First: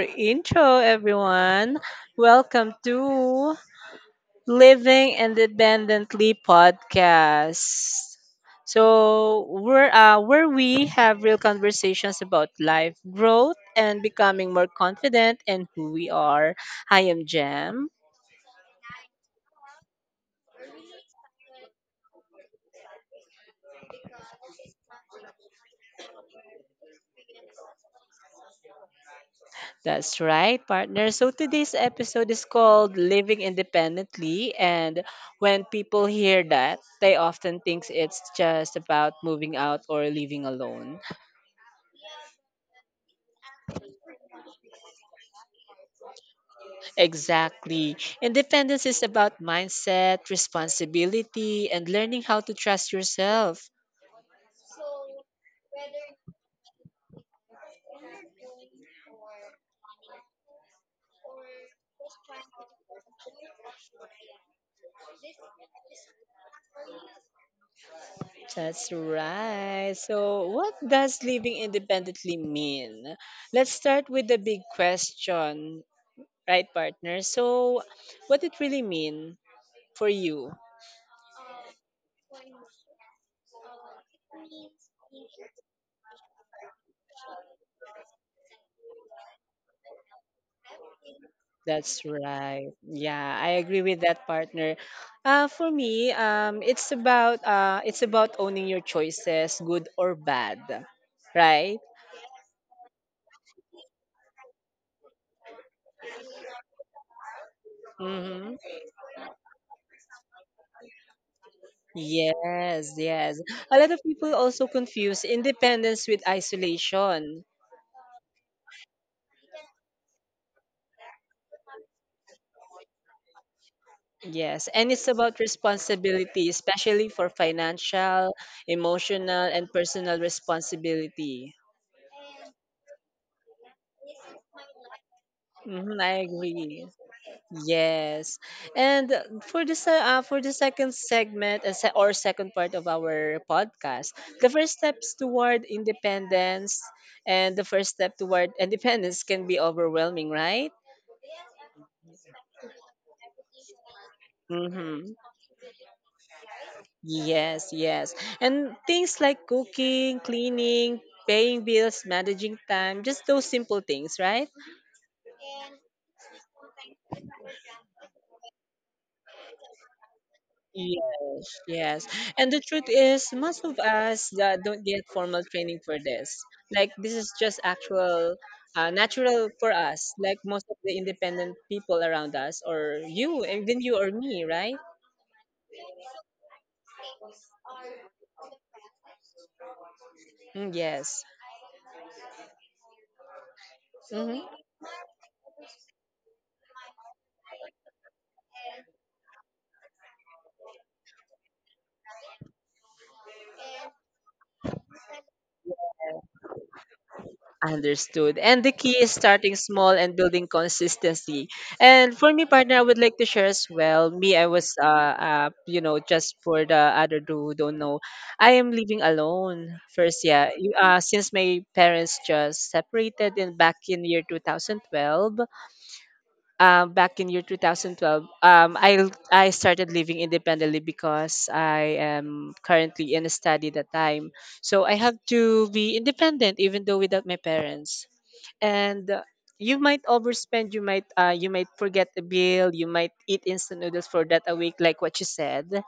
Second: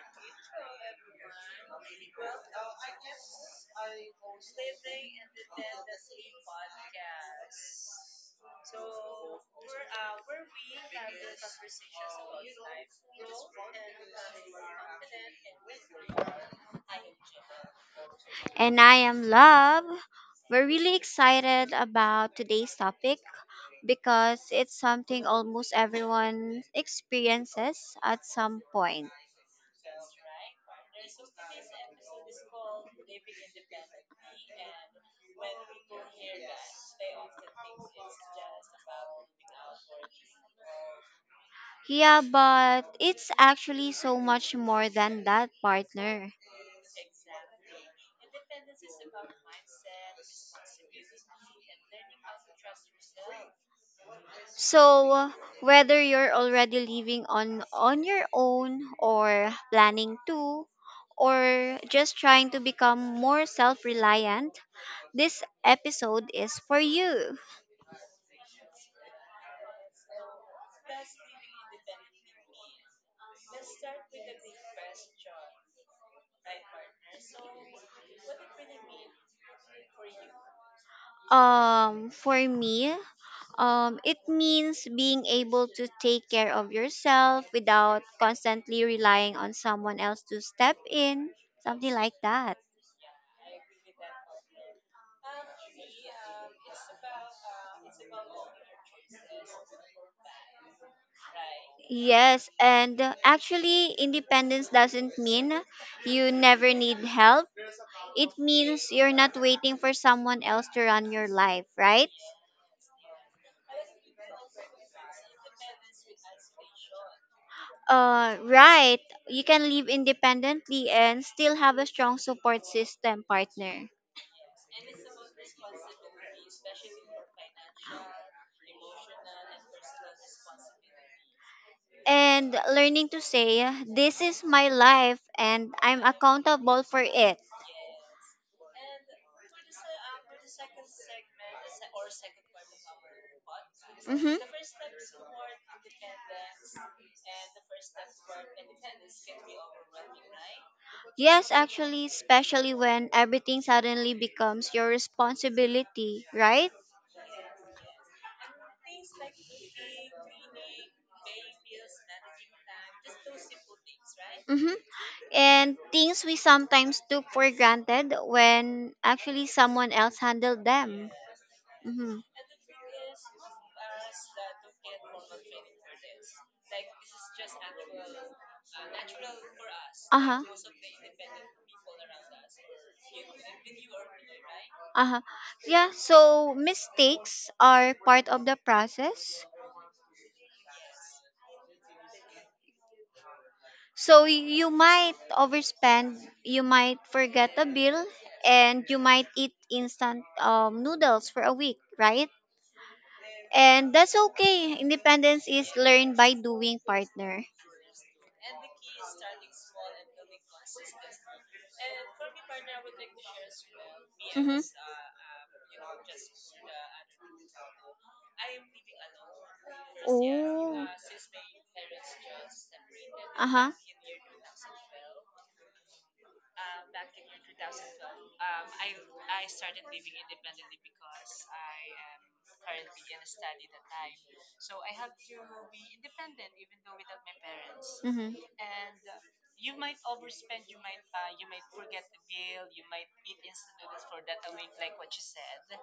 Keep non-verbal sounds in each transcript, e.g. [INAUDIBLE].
intro, everyone. Welcome to Living Independently podcast. Where we have real conversations about life, growth, and becoming more confident in who we are. I am Jem. And I am Love. We're really excited about today's topic because it's something almost everyone experiences at some point. That's right, partner. So today's episode is called Living Independently. And when people hear that, they often think it's just about moving out or living alone. Yeah, but it's actually so much more than that, partner. Exactly. Independence is about mindset, responsibility, and learning how to trust yourself. So, whether you're already living on your own or planning to, or just trying to become more self-reliant, this episode is for you. That's right. So what does living independently mean? Let's start with the big question, right, partner? So what it really mean for you? For me, it means being able to take care of yourself without constantly relying on someone else to step in, something That's like that. right. Yeah, I agree with that, partner. For me, it's about owning your choices, good or bad, right? Yes, and actually, independence doesn't mean you never need help. It Mm-hmm. means you're not waiting for someone else to run your life, right? Yes, yes. A lot of people also confuse independence with isolation. Right. You can live independently and still have a strong support system, partner. Yes, and it's about responsibility, especially for financial, emotional, and personal responsibility. And learning to say, "This is my life and Mm-hmm, I'm I agree. accountable for it." Yes, and for the for the second segment, or second part of our podcast, the Hmm. first steps toward independence, and the first step toward [LAUGHS] independence can be overwhelming, right? Yes, actually, especially when everything suddenly becomes your Mm-hmm. responsibility, right? Yes, yes, and things like cooking, cleaning, paying bills, managing time, just those simple things, right? Hmm. And things we sometimes took for granted when actually someone else handled them. Yes, yes. Hmm. And the truth is, most of us don't get formal training for this. Like, this is just actual, natural for us, Uh like huh. most of the independent people around us, or you, even you or me, right? Uh huh. Yeah. So mistakes are part of the process. Mm, yes. So Mm-hmm. you might overspend, you might forget a bill, and you might eat instant noodles for a week, right? And that's okay. Independence is learned by doing, partner. Understood. And the key is starting small and building consistency. And for me, partner, I would like to share as well. Me, I Mm-hmm. was, you know, just for the other two who don't know, I am living alone. First, Oh. Since my parents just separated Uh in huh. back in year 2012. Back in year 2012, I started living independently because I am currently in a study that time. So I have to be independent even though without my parents, and you might overspend, you might forget the bill, you might eat instant noodles for that a week like what you said.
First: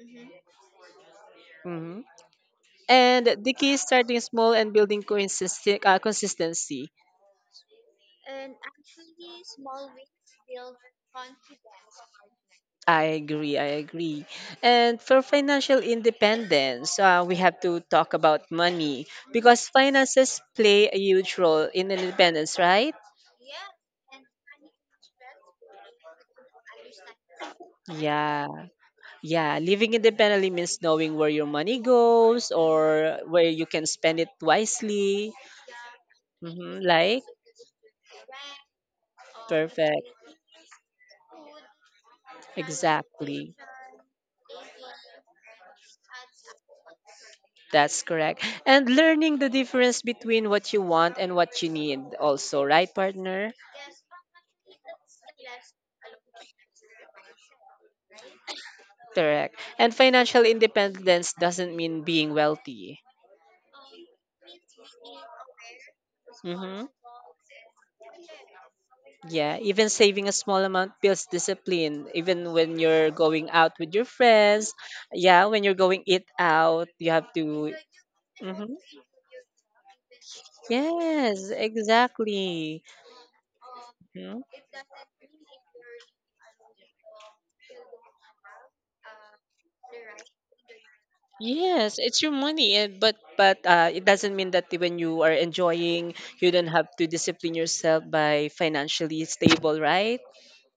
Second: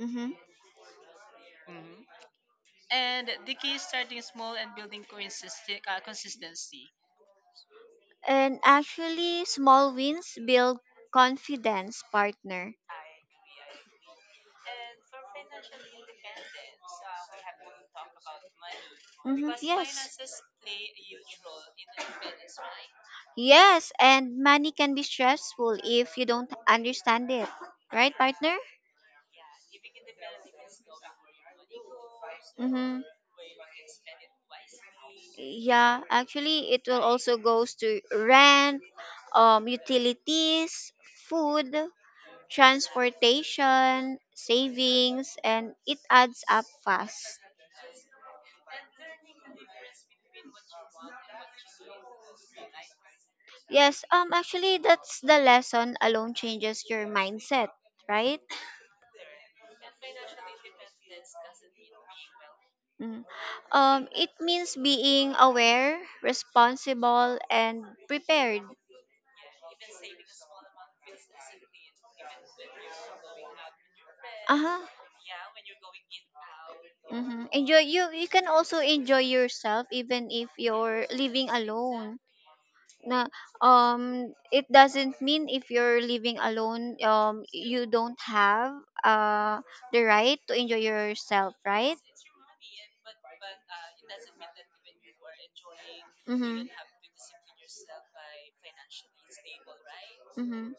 Mm-hmm. hmm and the key is starting small and building consistent consistency. And actually, small wins build confidence, partner. I agree, I agree. And for financial independence, we have to talk about money Hmm. because finances Yes. play a huge role in independence, right? Yes, and money can be stressful if you don't understand it. Right, Yeah. partner? Yeah, living independently means knowing where your money goes Mm-hmm. or where you can spend it wisely. Yeah, actually, it will Like, also goes to rent, perfect. utilities, food, Exactly. transportation, savings, and it adds up fast. That's correct. And learning the difference between what you want and what you need, also, right, partner? Yes, actually, that's the lesson alone changes your mindset, right? Correct. And financial independence doesn't mean being wealthy. Mm. It means being aware, hmm responsible, and prepared. Yeah, even saving a small amount builds discipline. Even when you're going out with your friends, Uh-huh. yeah, when you're going eat out, you have Mm-hmm. to. Enjoy you you can hmm also enjoy yourself even if you're living Yes, alone. exactly. Na Mhm. it doesn't mean if you're living alone you don't have uh the right to enjoy yourself, Yes, right? it's your money, and but it doesn't mean that when you are enjoying, you Mm-hmm. don't have to discipline yourself by financially stable, right? Mm-hmm.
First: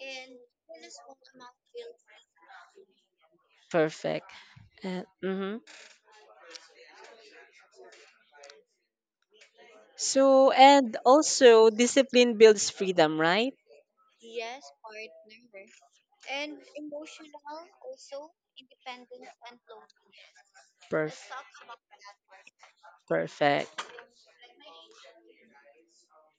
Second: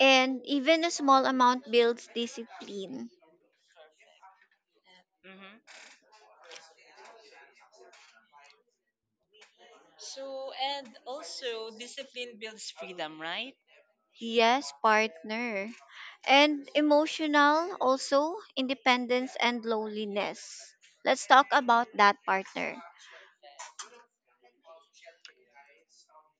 And even a small amount builds discipline. Perfect. Mhm. So, and also discipline builds freedom, right? Yes, partner. And emotional, also, independence and loneliness. Let's Perfect. talk about that, partner. Perfect.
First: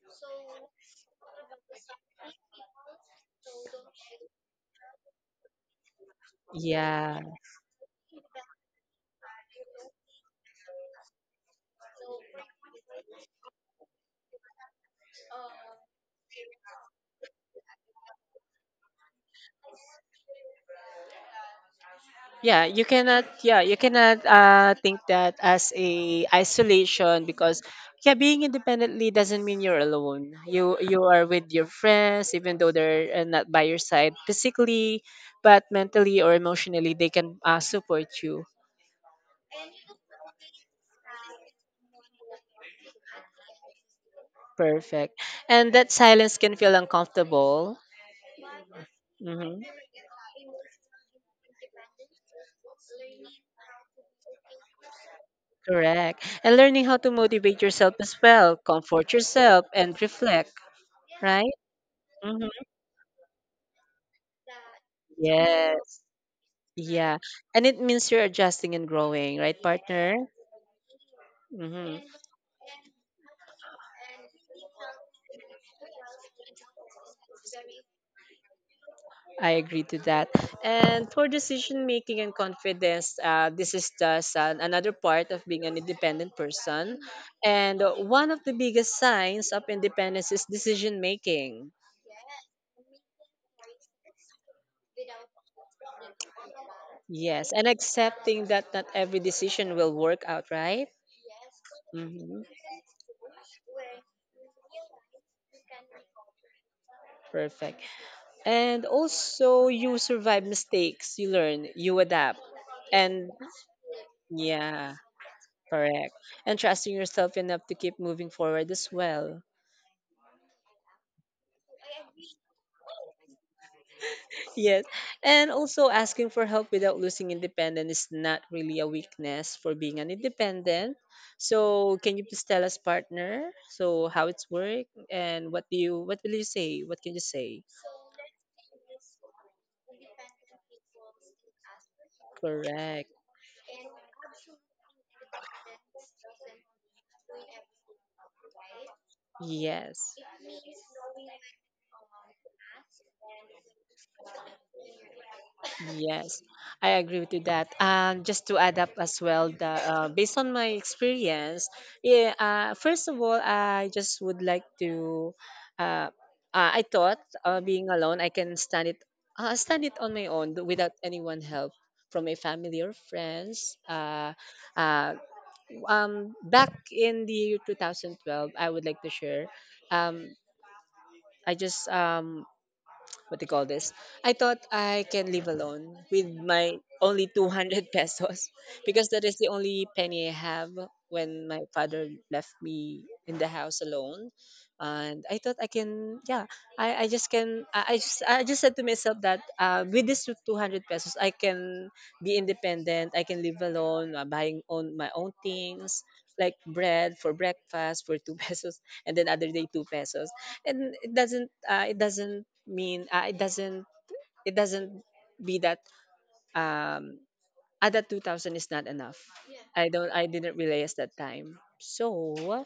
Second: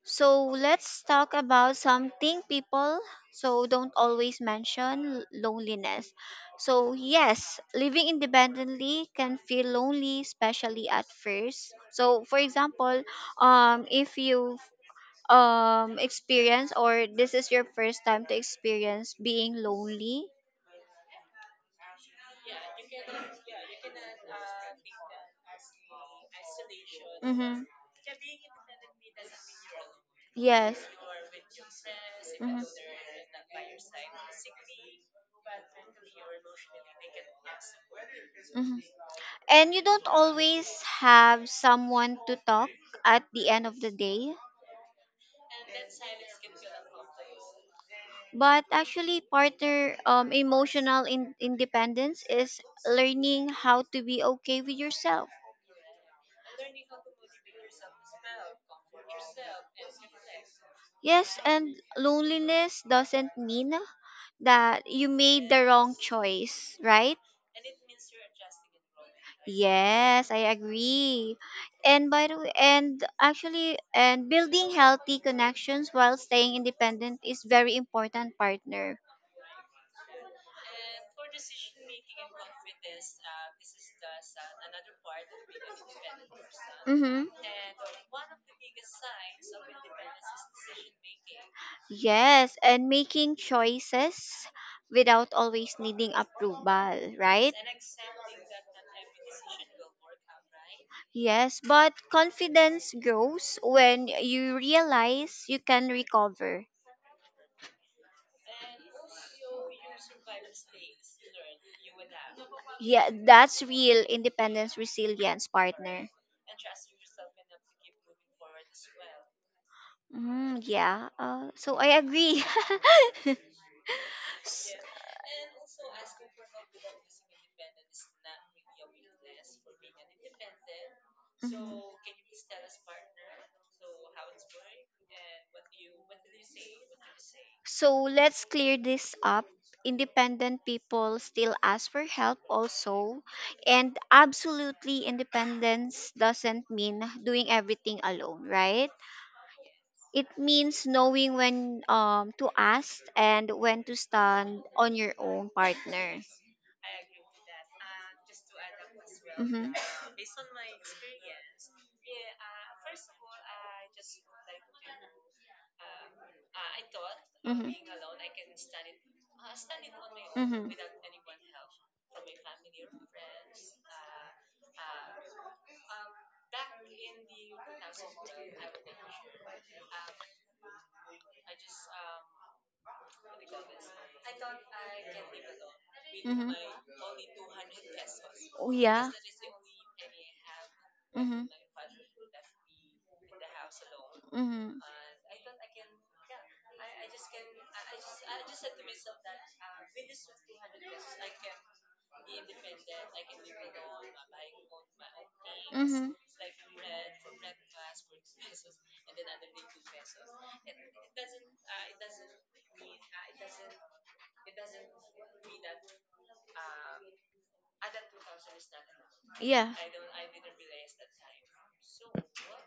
So, let's talk about something people so don't always mention loneliness. So, Yeah. yes, living independently can feel lonely, especially at first. So, for example, if you experience, or this is your first time to experience being lonely. Yeah, you cannot, yeah, you cannot think that as a isolation because Mm-hmm. yeah, being independently doesn't mean you're alone. Yes. You are with your friends even Mm-hmm. though they're not by your side physically, but mentally or emotionally they can support you. Mm-hmm. And you don't always have someone to talk at the end of the day. Perfect. And that silence can feel uncomfortable. But actually, Mhm. partner, emotional independence is learning how to be okay with yourself. Correct. And learning how to motivate yourself as well, comfort yourself, and reflect, Yes, right? and hmm loneliness doesn't mean that you made the wrong Yes. choice, right? Yeah. And it means you're adjusting and growing, right, partner? Yes, I agree. Mm-hmm. And, by the way, and actually, and building healthy connections while staying independent is very important, partner. I agree to that. And for decision making and confidence, this is just another part of being an independent person. Mm-hmm. And one of the biggest signs of independence is decision making. Yes, and making choices without always needing approval, right? Yes. And accepting that not every decision will work out, right? Yes, but hmm confidence grows when you realize you can recover. Perfect. And also, you survive mistakes, you learn, you adapt. Yeah, And that's real independence yeah, resilience, partner. correct. And trusting yourself enough to keep moving forward as well. Mm, yeah, so I agree. Yes. [LAUGHS] And also, asking for help without losing independence is not really a weakness for being an independent. Mhm. So can you please tell us, partner? So how it's work, and what will you say? What can you say? So let's clear this up. Independent people still ask for help Correct. also. And absolutely, independence doesn't mean doing everything alone, right? Yes. It means knowing when to ask and when to stand on your own, partner. Yes, I agree with you that. And just to add up as well, Mhm. Based on my experience, yeah. First of all, I just would like to. Uh, I thought Mhm. being alone, I can stand it. Stand it on my own Mhm. without anyone help from my family or friends. Uh, Back in the year 2012, I would like to share. Um, I just What do you call this? I thought I can live alone with Mhm. my only 200 pesos Oh, [LAUGHS] because yeah. that is the only penny I have Mhm. when my father left me in the house alone, Mhm. and I thought I can, yeah, I just can I just said to myself that with this 200 pesos I can be independent, I can live alone, buying own my own things Mhm. like bread for breakfast for 2 [LAUGHS] pesos, and then other day 2 pesos. And it doesn't, it doesn't mean it doesn't be that um that 2000 is not enough. Yeah. I didn't realize that time. So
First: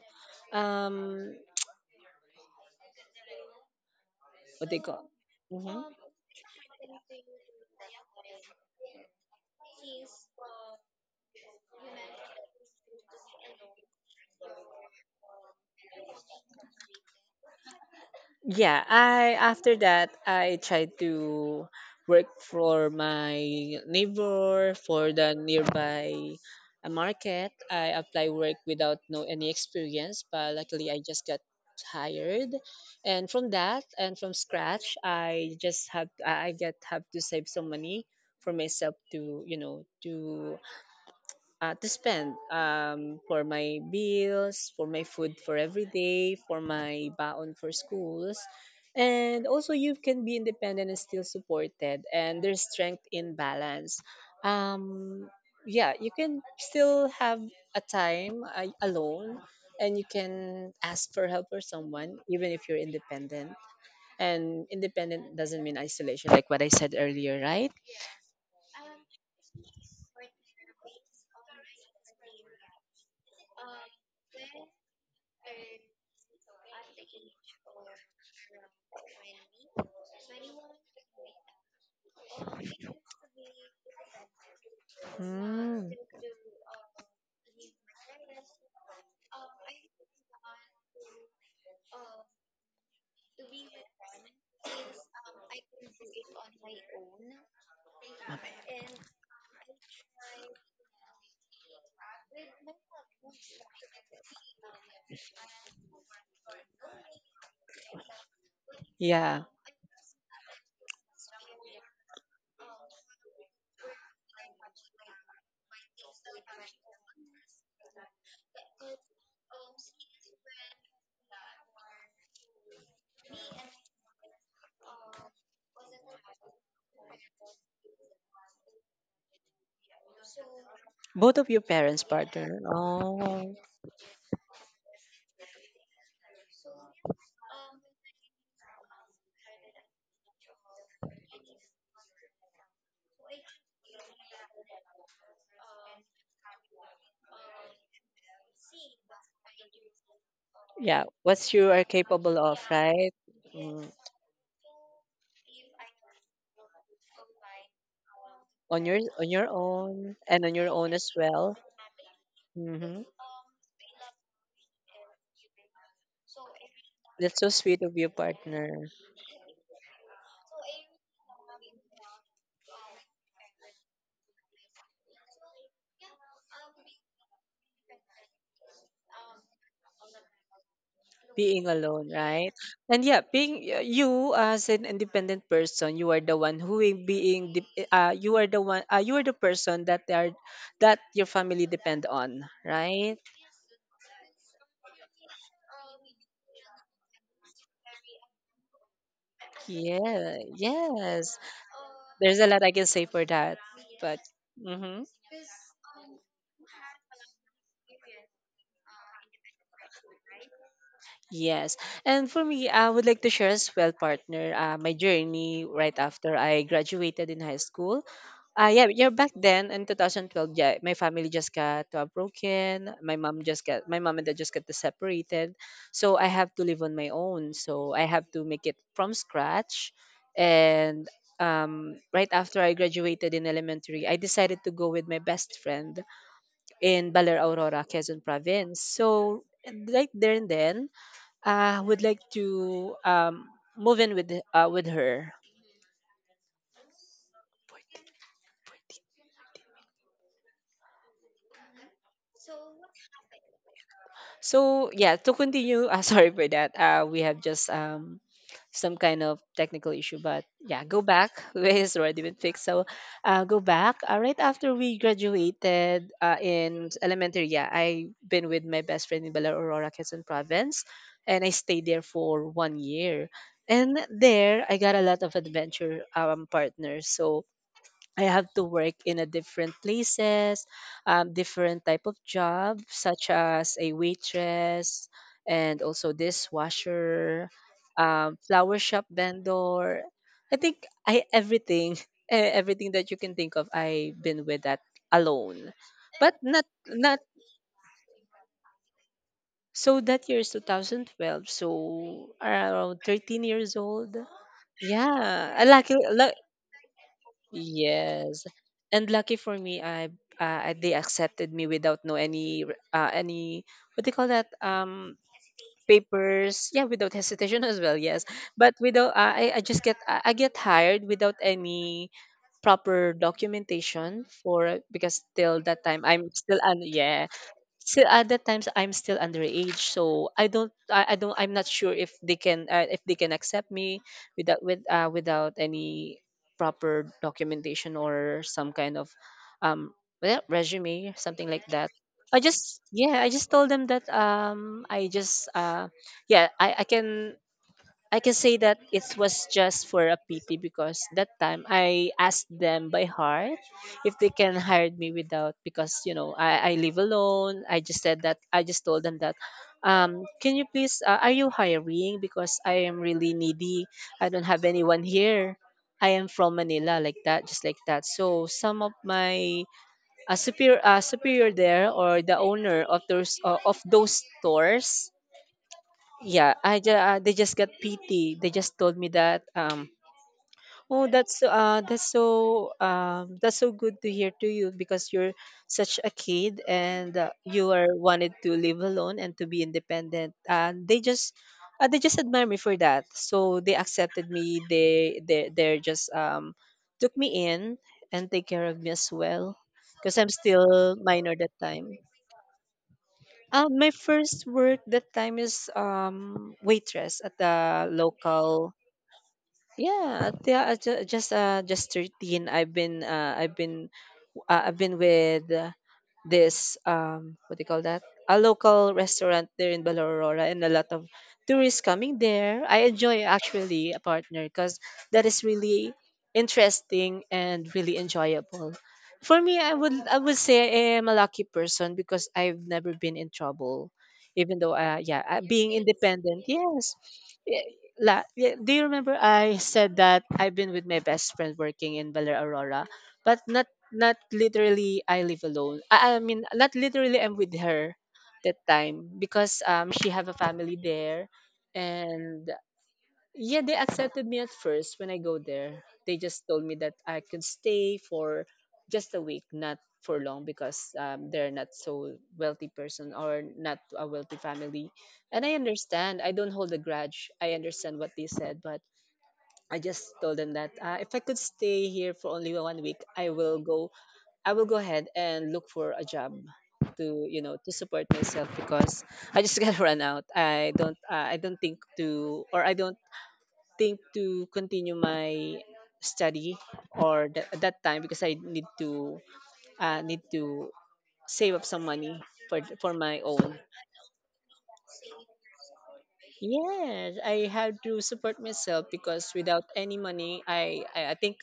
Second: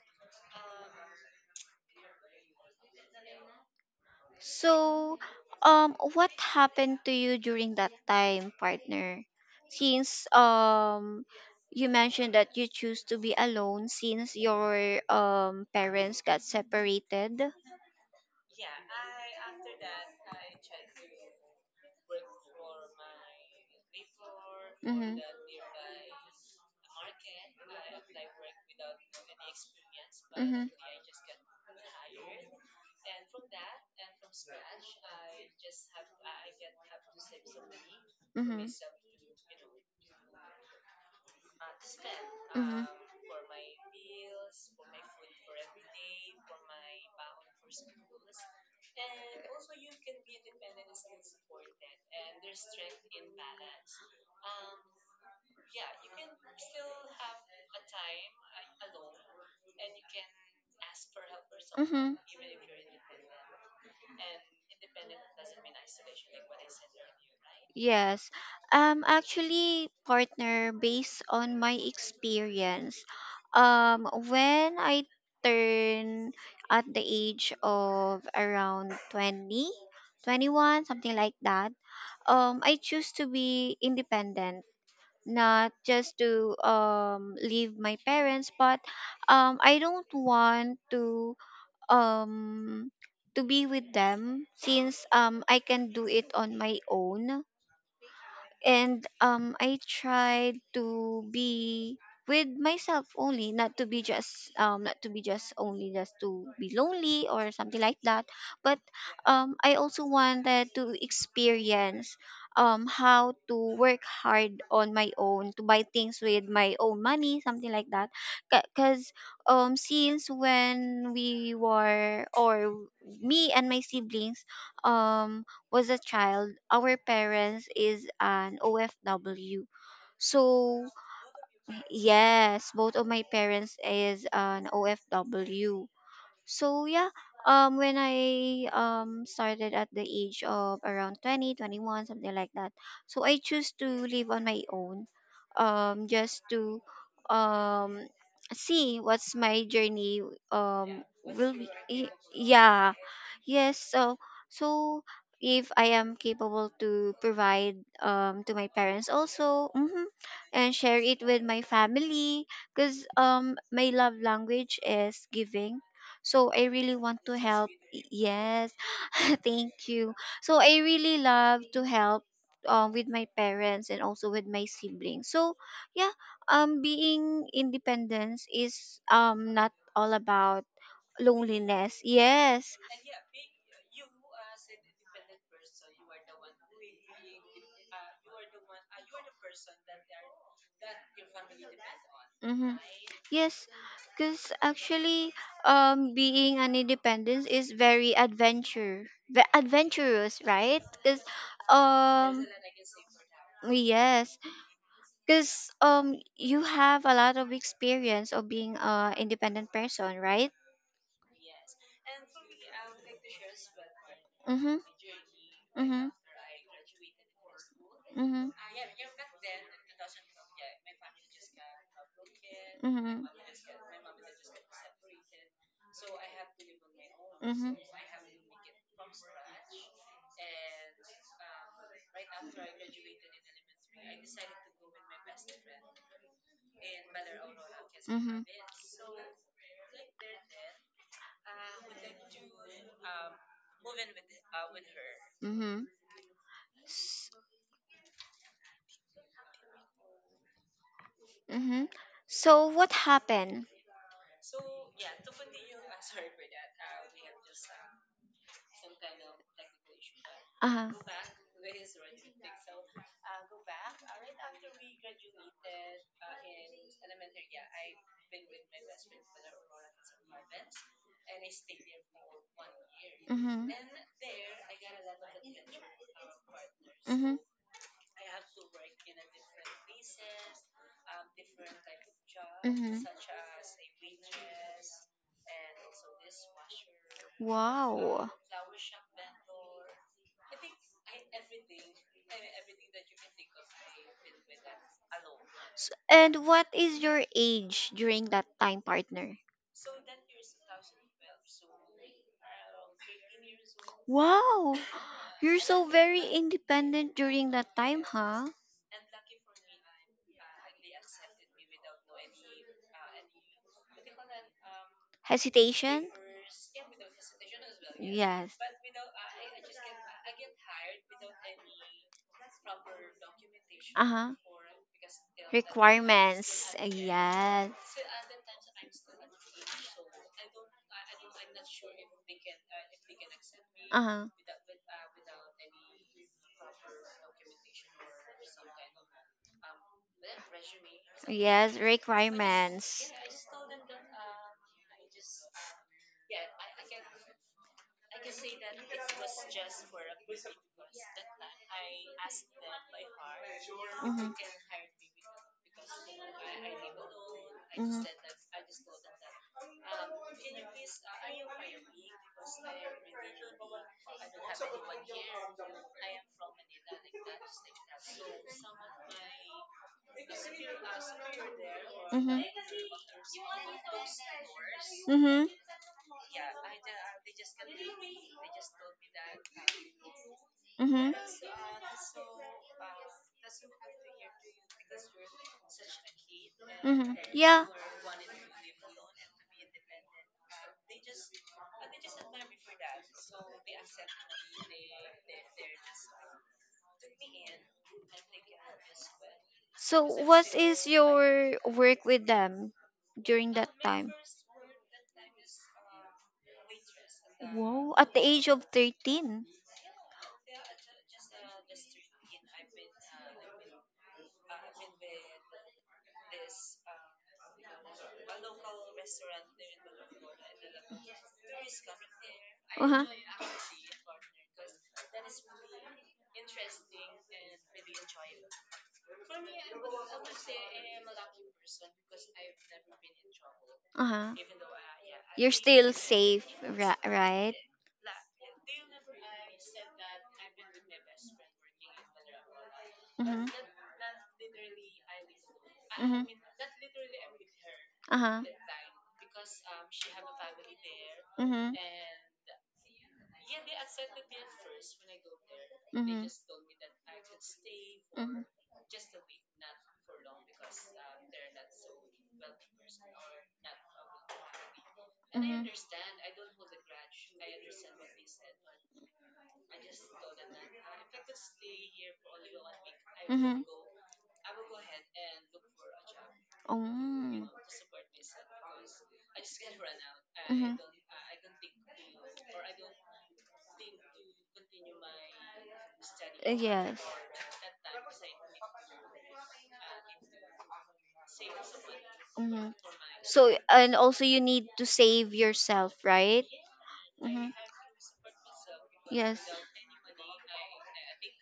um what they call So, Mhm. What happened to you during that time, partner? Since you mentioned that you choose to be alone since your parents got separated. Yeah, I after that I tried to work for my neighbor for Mm-hmm. the nearby market. I apply work without no any experience, but Mm-hmm. luckily I just got hired. And from that and from scratch, I just have I get have to save some money for Mm-hmm. myself to, you know, to spend Mm-hmm. For my bills, for my food for every day, for my baon for schools. And also, you can be independent and still supported, and there's strength in balance. Um, yeah, you can still have a time alone, and you can ask for help for Mm-hmm. someone, even if you're independent. And independent doesn't mean isolation, like what I said earlier, right? Yes. Actually, partner, based on my experience, when I turn at the age of around 20, 21, something like that. I choose to be independent, not Mm. just to leave my parents, but I don't want to, um to be with them, since I can do it on my own. And I tried to be with myself only, not to be just, not to be just only, just to be lonely or something like that. But Yeah. I also wanted to experience how to work hard on my own, to buy things with my own money, something like that. Because since when we were, or me and my siblings um was a child, our parents is an OFW. So Both of your parents, partner. yes, both of my Oh. parents is an OFW. So yeah, when I started at the age of around 20, 21, something like that. So I choose to live on my own, just to, um see what's my journey Yeah. What will be, you are capable of, yeah. right? Yes, Mm. so if I am capable to provide, to my On your, parents on your also, own and on your and own share as it with well. my family, Mm-hmm. because my love language is giving, so I really want to That's so help. sweet of you, Yes. partner. [LAUGHS] Thank you. So I really love to help with my parents and also with my siblings. So yeah, being independence is not all about Being loneliness. alone, right? Yes. And yeah, being you as an independent person, you are the one who is being you are the one, you are the person that they are, that your family depend on, Mhm. right? Yes, because actually, being an independence is very Yeah, adventurous, right? Because, yes. There's a um, lot I can say for that, but. yes, Mm-hmm. because you have a lot of experience of being a independent person, right? Yes. And for me, I would like to share as well, partner, Mm-hmm. My journey right Mm-hmm. after I graduated in high school. Mm-hmm. Yeah, yeah, back then in 2012, yeah, my family just got broken. Mm-hmm. Mm-hmm. My mom and dad just got separated. So I have to live on my own. Mm-hmm. So I have to make it from scratch. And right after I graduated in elementary, I decided to go with my best friend in Baler Aurora, Quezon Province. So right there and then, I would like to move in with her. Mm-hmm. Mm-hmm. So what happened? So yeah, to continue, [LAUGHS] sorry for that. We have just some kind of technical issue, but yeah, Uh-huh. go back. [LAUGHS] It's already been fixed. So go back. Right after we graduated in elementary, yeah, I been with my best friend in Bella Aurora, Quezon Province, and I stayed there for 1 year. Mm-hmm. And there, I got a lot of adventure, partners. Mm-hmm. So I have to work in a different places, different type of job, Mm-hmm. such as a waitress and also dishwasher, Wow. Flower shop vendor. I think I everything, [LAUGHS] eh, everything that you can think of, I've been with that alone, S but and what is not your age during that time, partner? so that year is 2012, so around 13 years old. Wow, you're Yeah, so lucky. very independent during that time, Yes. huh? And lucky for me, I they accepted me without no any any, what do you call that, Hesitation? papers. Yeah, without hesitation [LAUGHS] as well. Yes, Yes. but without I get hired without any proper Uh documentation huh. for because till that time I'm still Requirements. un yeah Yes. still at that times I'm still underage, so I don't, I don't, I'm not sure if they can accept me Uh huh. Without any proper documentation or some kind of, um, well, resume, something like Yes, that. I just, requirements. yeah, I just told them that, yeah, I can say that it was just for a pity because that time I asked them by heart if they Mhm. can hire me without, because you know, I live alone. Mhm. I just told them that, can you please, are you hiring because I am really needy. I don't have anyone here. I am from Manila, like that, just like that. So some of my superior there or the Mhm. owner of those stores, Mhm. Mhm. yeah, they just got pity. They just told me that oh um that's that's so good to hear to you because you're such a kid and Mhm. Yeah. you are wanted to live alone and to be independent. And they just admire me for that. So they accepted me. They're just took me in and take care of me as well So because I'm what is still minor that your time. work with them during that My time? first work that time is waitress at the Whoa, at the age of local. 13. Yeah, at the, ju- just 13. I've been with this what do you call that, a local restaurant there in Balaurora, and a lot of tourists coming there. I Uh-huh. enjoy actually, a partner, because that is really interesting and really enjoyable. For me, I would say I am a lucky person because I've never been in trouble, Uh-huh. even though You're being still safe, independent, yes. right? Yeah, La, yeah, do you remember I said that I've been with my best friend working in Balaurora? But Mm-hmm. Not literally I live alone. I Mm-hmm. mean not literally I'm with her Uh-huh. that time because she have a family there, Mm-hmm. Mm-hmm. and yeah, they accepted me at first when I go there. They Mm-hmm. just told me that I could stay for just a week, not for long because they're not so wealthy person or not a wealthy family. And I understand. I don't hold a grudge. I understand what they Mm-hmm. said, but I just told them that if I could stay here for only one week, Mm-hmm. I will go ahead and look for a job to, you Oh. know, to support myself because I just [LAUGHS] got run out. Mm-hmm. I don't think to, or I don't think to continue my study Yes. or at that time because I need to need to save up some money Mhm. for my So, own. and also you need to save yourself, right? Yes, I Hmm. have to support myself because Yes. without any money,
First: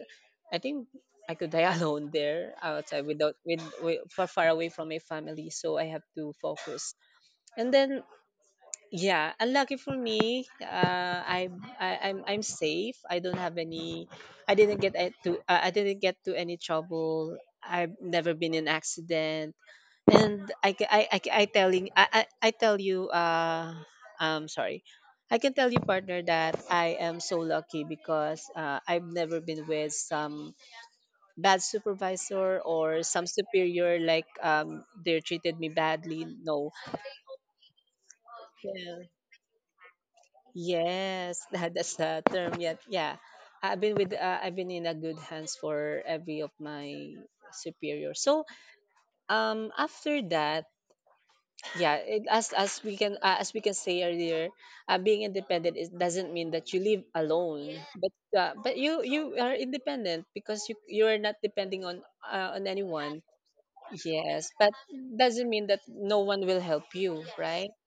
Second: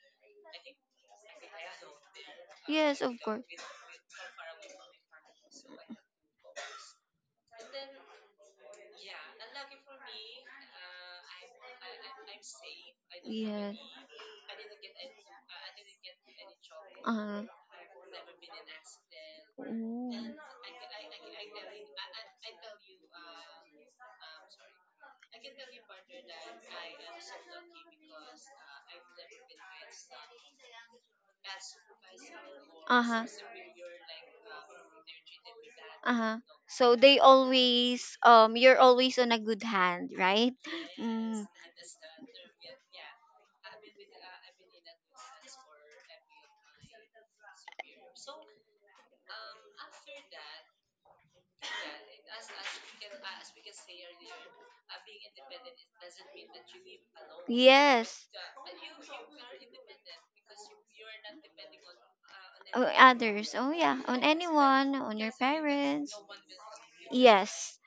I think I could die [LAUGHS] alone there Yes, outside of without course. with, with far far away from my family. So I have to focus. And then yeah, unlucky for me, I, I'm safe. I don't have Yes. any. I didn't get to any trouble. Uh-huh. I've never been in accident, Ooh. and I, ca- I telling I tell you, I'm sorry I can tell you, partner, that I am so lucky because I've never been with some bad supervisor or Uh-huh. some superior like they treated me badly, Uh-huh. no. So they always you're Yeah, always on a good hand, right? yes, Mm. [LAUGHS] that, that's the term yet, yeah. I've been with I've been in a good hands for every of my superior. So after that, yeah, as we can say earlier, being independent is, doesn't mean that you live alone, Yes. But you are independent because you are not depending on Oh, anyone. others. Oh yeah, on Yes, but anyone, on your doesn't mean that parents. no one will help you, right? Yes,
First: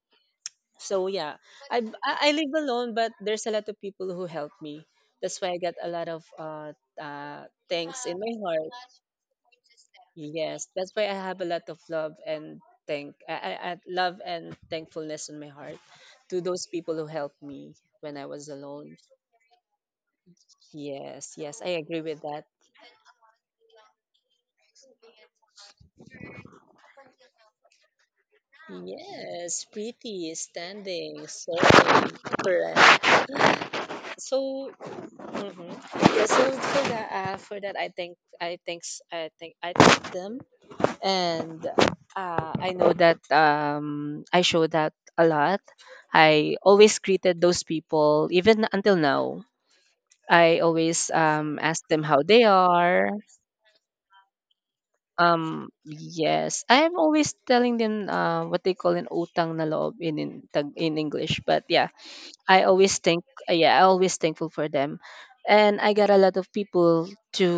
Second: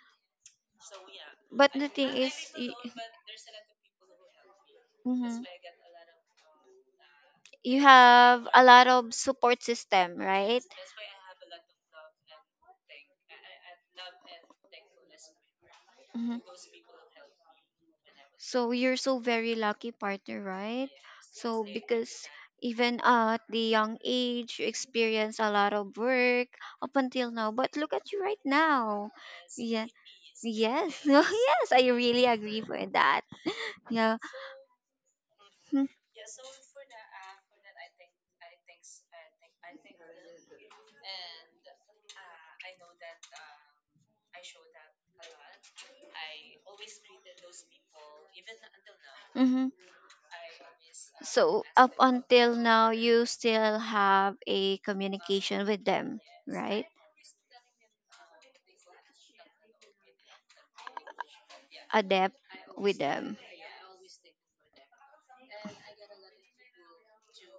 So yeah, but the thing I is, live alone, but there's a lot of people who help me. That's mhm. why I got a lot of uh, You thanks in my have a heart. lot of support system, right? Yes, that's why I have a lot of love and thank, I love and thankfulness in my heart Hmm. to those people who helped me when I was So alone. you're so very lucky, partner, right? Yes, yes, So I agree because with that. even at the young age, you experience a lot of work up until now. But look at you right now. Yes, Yeah. pretty, Yes. [LAUGHS] standing, Yes, I serving, really agree with correct. that. Yeah. So, mhm. Mm-hmm. Yeah, so for that, I think I thank them. And I know that I show that a lot. I always greeted those people, even until now. Mm-hmm. I always So ask up them how they until now, are. you still have a communication with them, Yes, I right? am always telling them what they call an utang na loob in, Tag- in English. But yeah, Adapt I with always think, them. yeah, I always thankful for them, and I got a lot of people to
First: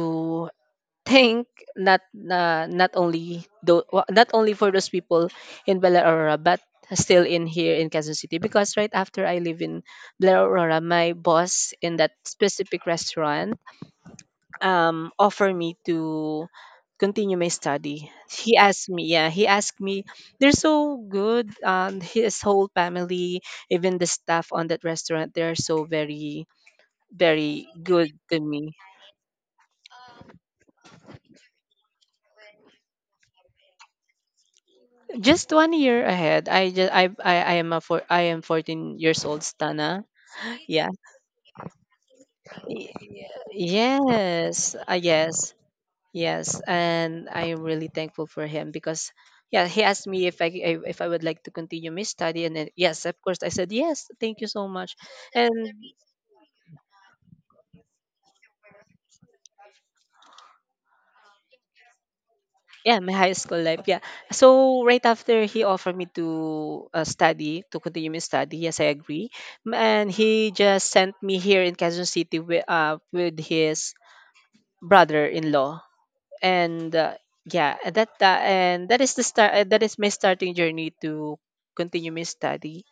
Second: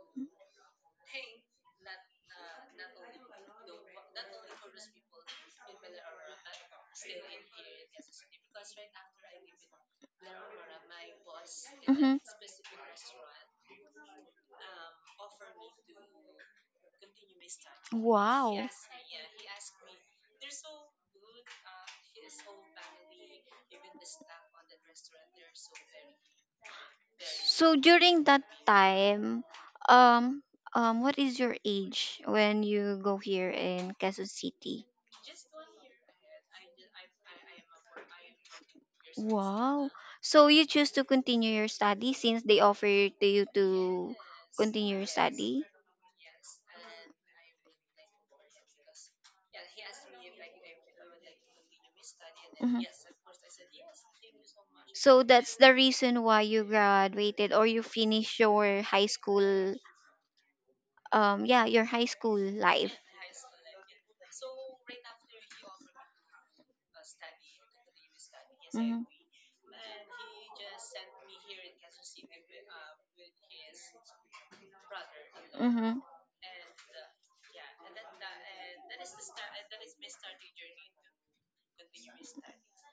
think, not not only for those people in Bella Aurora, but still in here in Quezon City. Because right after I live in Bella Aurora, my boss in that Hmm. specific restaurant offer me to continue my study. Wow. He asked me, they're so good. His whole family, even the staff on that restaurant, they're so very, very So good during to that me. time, um, what is your age when you go here in Quezon City? Just one year ahead. I am 14 years old, Wow. Stana. So you Yeah. choose to continue your study since they offer Y- to you to Yes. continue your Yes. study. Yes. And I am really thankful for him because yeah, he asked me if if I would like to continue my study, and then Hmm. yes, of course, I said yes. Thank you so much. So that's the And reason why you graduated, or you finished your high school. Yeah, your high school life. yeah, my high school life. Yeah. So right after he offered me to to continue my study, yes, I Mm-hmm. agree. And he just sent me here in Quezon City with his brother-in-law. Mm-hmm. And yeah, and that is the start. That is my starting journey to continue my study.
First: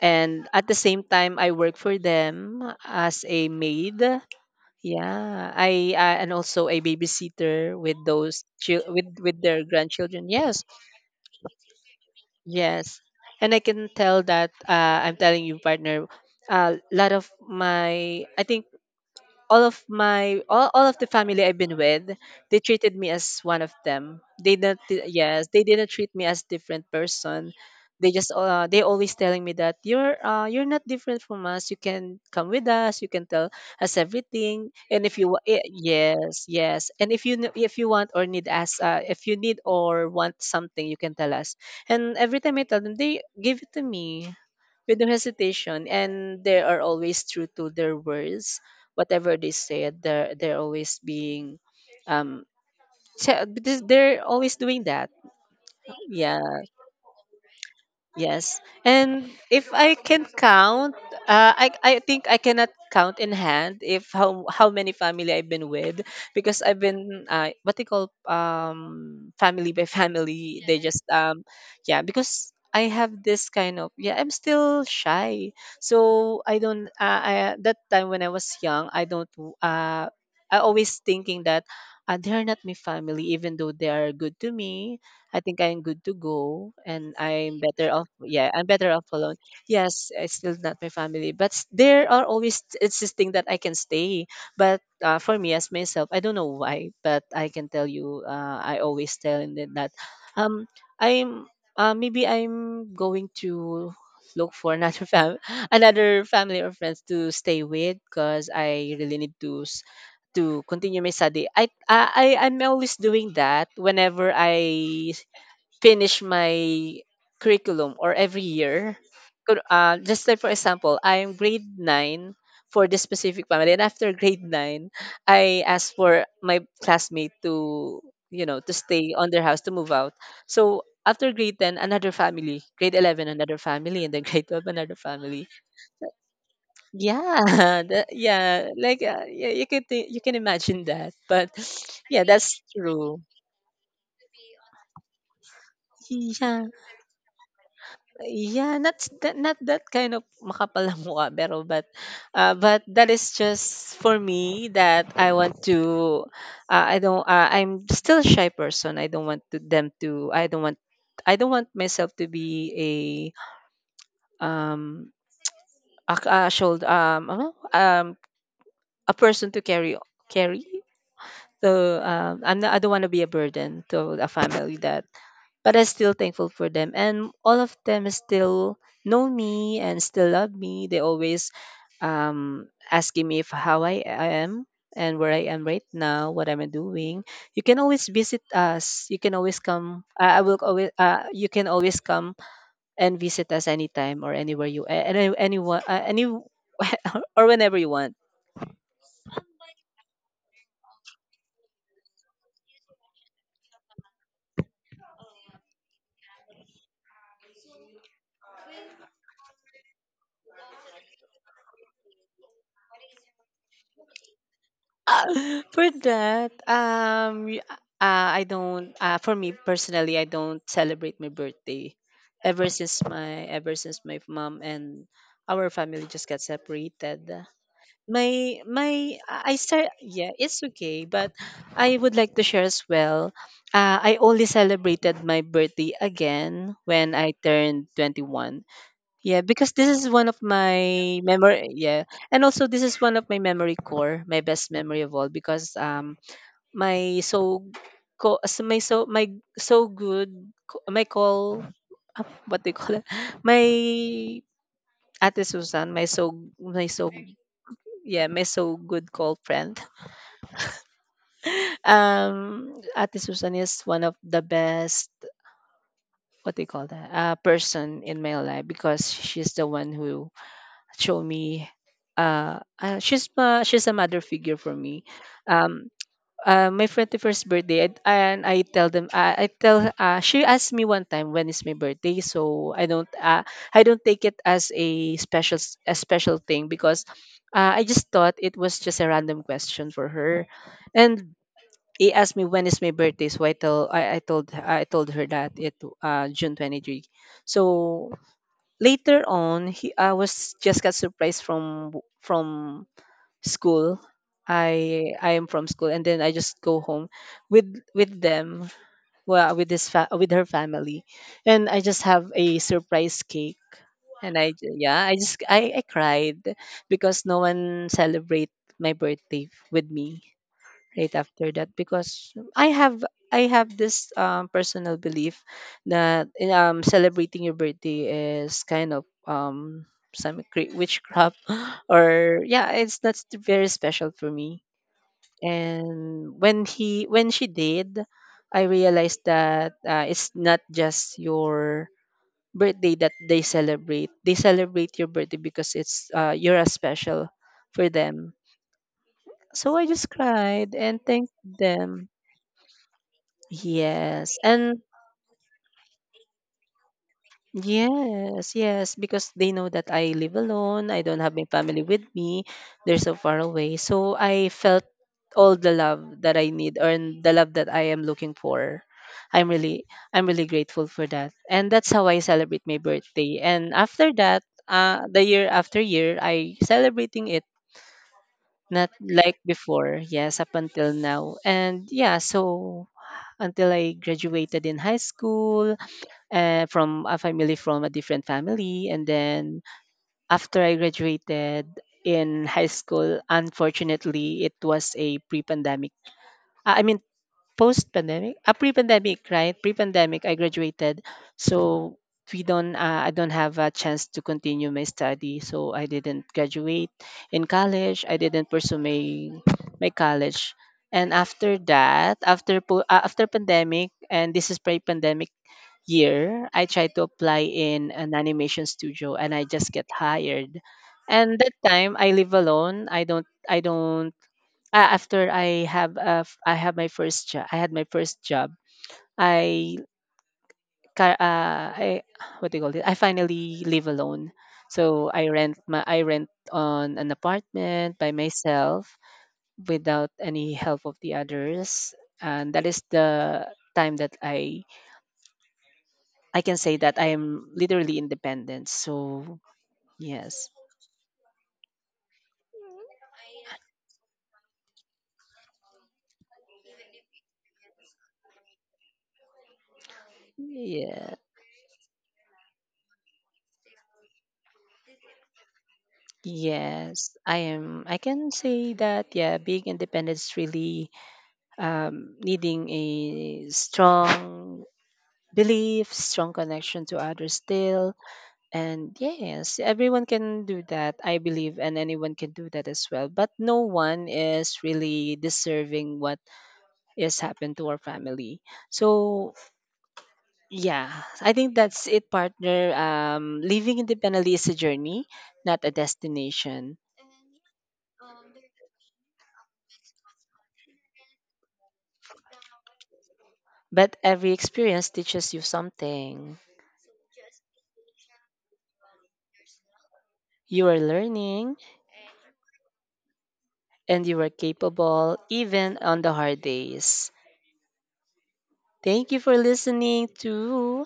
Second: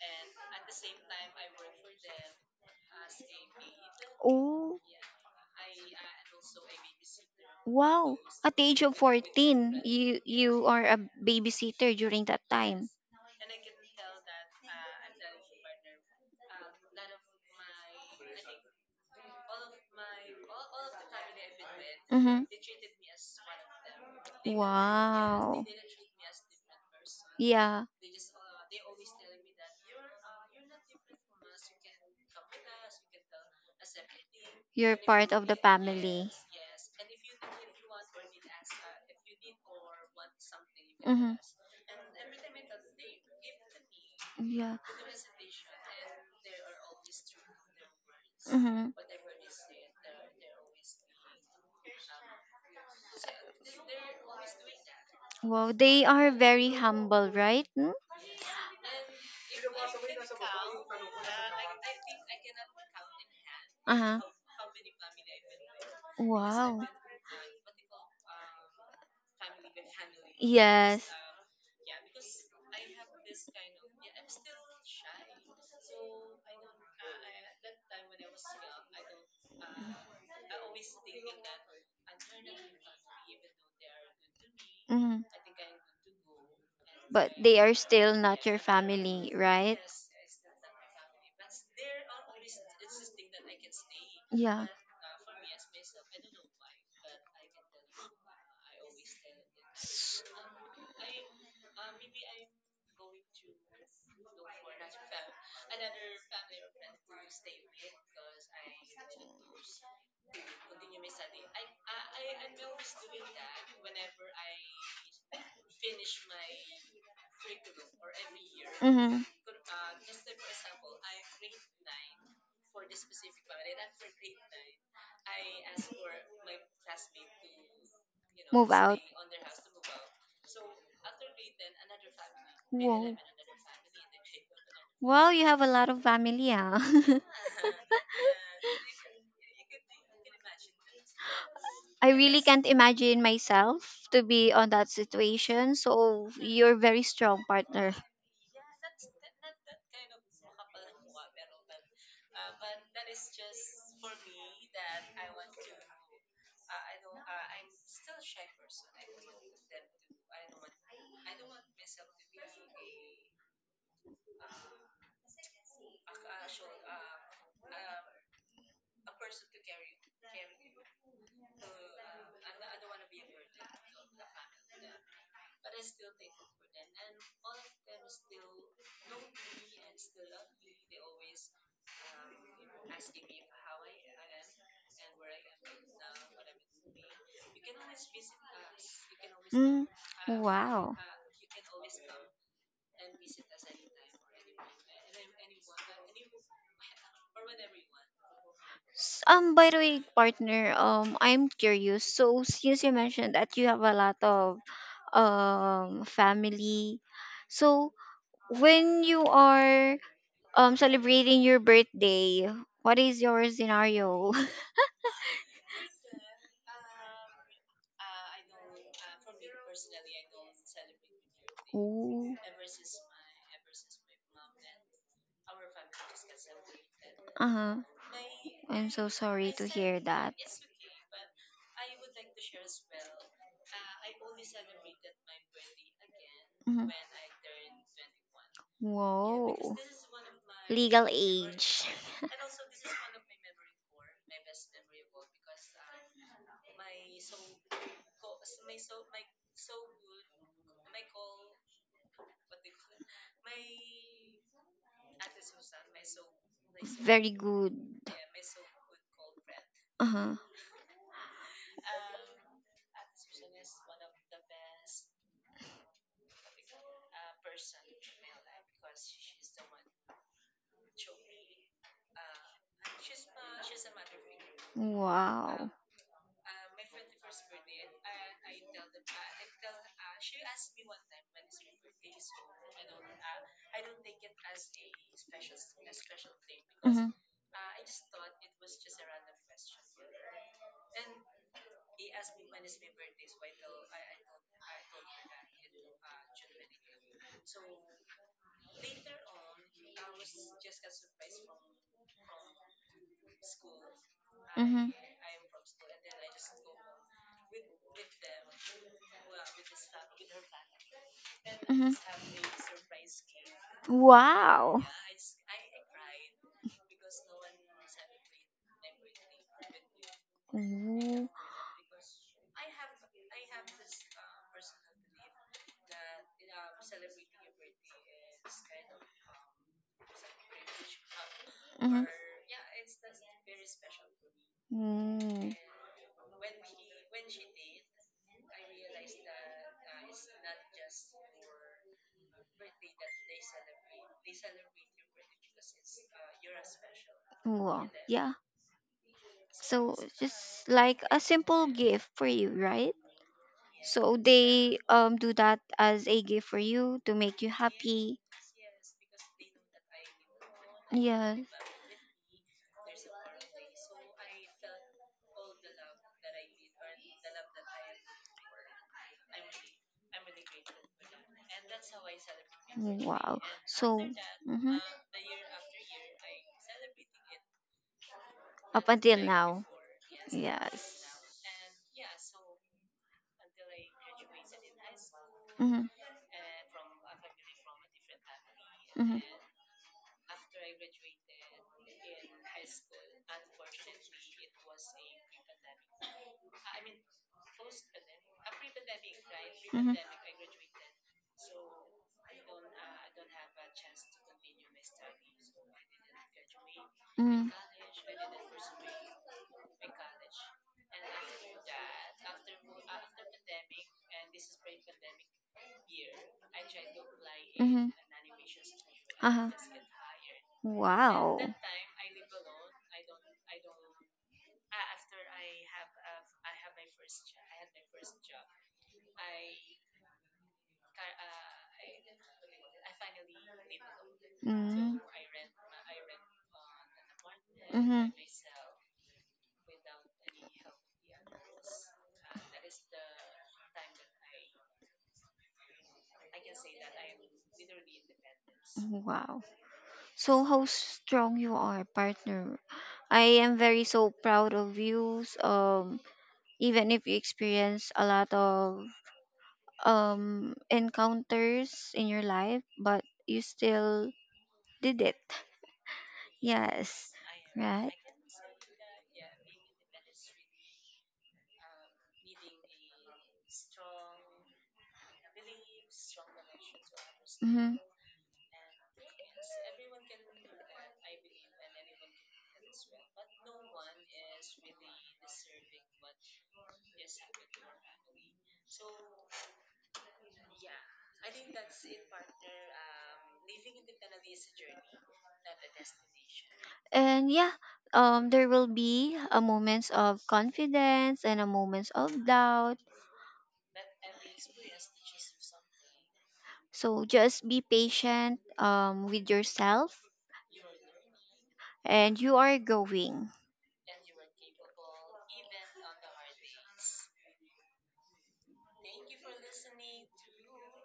And at the same time, I work for them as a maid. Oh, Yeah, I and also a babysitter with wow. At the age of with their 14, you grandchildren. Yes, you are a babysitter during that time. yes. And I can tell that I'm telling you, partner, a lot of my, I think all of my, all of the family I've been with, Mm-hmm. they treated me as one of them. They Wow. didn't treat me as different person. Yeah, They just they always telling me that you're not different from us. You can come with us. You can tell us everything. you're And if you part wa- of the eh, family. yes yes, and if if you want or need us, if you need or want something, you can Mm-hmm. tell us. And every time I tell them, they give it to me Yeah. with no hesitation, and they are always true to their words, Mm-hmm. whatever they said. They're always being um because they're always doing that, Wow, they are yeah. very humble, right? Mm? Yes. And if I can count, I think I cannot count in hand if Uh-huh. How many family I've been with because I've Wow. been what they call family by [LAUGHS] family. They Yes. just Yes. Yeah, because I have this kind of, yeah, I'm still shy, so I don't I that time when I was young, I don't uh I always thinking that they're not my family, even though they are good to me. Mhm. I think I'm good to go and But I'm they are better off, still not yeah, your I'm better off family, alone. right? Yes, it's still not my family, but there are always insisting that I can stay. Yeah. But for me, as myself, I don't know why, but I can tell you, I always tell them that um I'm maybe I'm going to look for another fam- [LAUGHS] another family or friends to stay with because I really need to to continue my study. I'm always doing that whenever I finish my curriculum, or every year. Mm-hmm. Just like, for example, I'm grade 9 for this specific family. And after grade 9, I asked for my classmate to, you know, to Move out. stay on their house, to move out. So after grade 10, another family. Grade Whoa. 11, another family. And then [LAUGHS] grade 12, another Well, you family. have a lot of family, huh? [LAUGHS] Yeah. [LAUGHS] That- yeah. Like, you can imagine that. But [SIGHS] I yeah, really that's can't true. imagine myself to be on that situation. So Yeah. you're very strong, partner. Yeah, not s- that not that kind of makapal na mukha pero, but that is just for me that I want to, I don't I'm still a shy person. I don't want to, them to I don't want myself to be a, um a shoulder, ano? A person to carry, carry. So I'm not, I don't want to be a burden to a family, that but I'm still thankful for them. And all of them still know me and still love me. They always asking me if how I am and where I am right now, what I'm doing. You can always visit us. You can always Mm. come. I will always. Wow. You can always come and visit us anytime or anywhere you, any anyone any [LAUGHS] or whenever you want. By the way, partner, I'm curious. So since you mentioned that you have a lot of family. So when you are celebrating your birthday, what is your scenario? [LAUGHS] [LAUGHS] For that, I don't. For me personally, I don't celebrate my birthday. Ooh, Ever since my mom and our family just got separated, uh-huh. my I'm so my sorry I to start. hear Yeah, that. it's okay. But I would like to share as well. I only celebrated my birthday again Mhm. when I turned 21. Yeah, Whoa. because this is one of Legal my memory. age. Yeah, and also this is one of my memory core, my best memory of all, because my so co as my so my so good co- my call ah, what they call it [LAUGHS] my ate Susan my so my so Very good. yeah my so good call friend Uh-huh. [LAUGHS] Ate Susan is one of the best what they call that person in my life because she's the one who show me, she's, she's a mother figure for me. Wow. um my 21st birthday, and I tell them, I tell she asked me one time when is my birthday. So I don't, I don't take it as a special, a special thing because, I just thought it was just a random question for her. And he asked me when is my birthday, so I told her that it, june 23. So later on, he I was just got surprised from, from school. Mhm. Mhm. I am from school, and then I just go home with them, well, with with her family. And I Mhm. just have a surprise cake and Wow. yeah, I cried because no one celebrate my birthday with me. Right Ooh. after that, because I have this, personal belief that, celebrating your birthday is kind of, some, witchcraft [LAUGHS] Mhm. or yeah, it's, that's very special for me. Mm. And when she did, I realized that, it's not just your birthday that they celebrate your birthday because it's, you're a special for Wow. them. Yeah. So I So just just cried and like a thanked simple them. gift for you, right? So Yes. they And do that as a gift for you to make you happy. yes, yes, because they know that I live alone. I don't have Yeah. my family with me. They're so far away. So I felt all the love that I need or in the love that I am looking for. I'm really I'm really grateful for that. And that's how I celebrate my birthday. Wow. And So. after that, Mhm. The year after year I celebrating it, Up not until like now. before. Yes, up until Yes. now. And yeah, so until I graduated in high Hmm. school. Hmm. From a family, from a different family. And then after I graduated in high school, unfortunately, it was a pre pandemic. I mean, post pandemic, a pre pandemic, right? Pre Hmm. Hmm. pandemic, I graduated. So, we don't I don't have a chance to continue my study, so I didn't graduate in Hmm. college. I didn't pursue my college. And after that, after pandemic, and this is pre-pandemic year, I tried to apply in an animation studio, and I Uh-huh. just get hired. And Wow. that time I live alone. I don't. After I have I have my first job. I had my first job. I I, what do you call it? I finally live alone. So I rent on an apartment Mm-hmm. by myself without any help of the others. And that is the time that I can say that I am literally independent. Oh, So wow. So yes. how strong you are, partner. I am very so proud of you. Even if you experience a lot of Yeah. encounters in your life, but you still did it. Yes. Yes, I am. Right. I can say that, yeah, being independent is really, needing a strong belief, strong connection to others Mm-hmm. still. And yes, everyone can do that, I believe, and anyone can do that as well. But no one is really deserving what is happened to our family. So yeah, I think that's it, partner. Living independently is a journey, not a destination. And yeah, there will be a moments of confidence and a moments of doubt. But every experience teaches you something. So just be patient with yourself You are learning and you are going, and you are capable even on the hard days. Thank you for listening to.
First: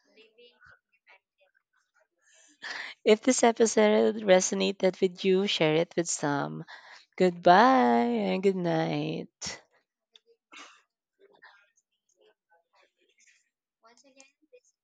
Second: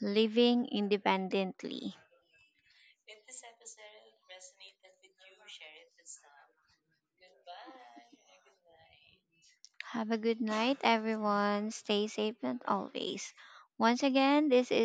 living independently. If this episode resonated with you, share it with some. Goodbye and good night. Have a good night, everyone. Stay safe and always. Once again, this is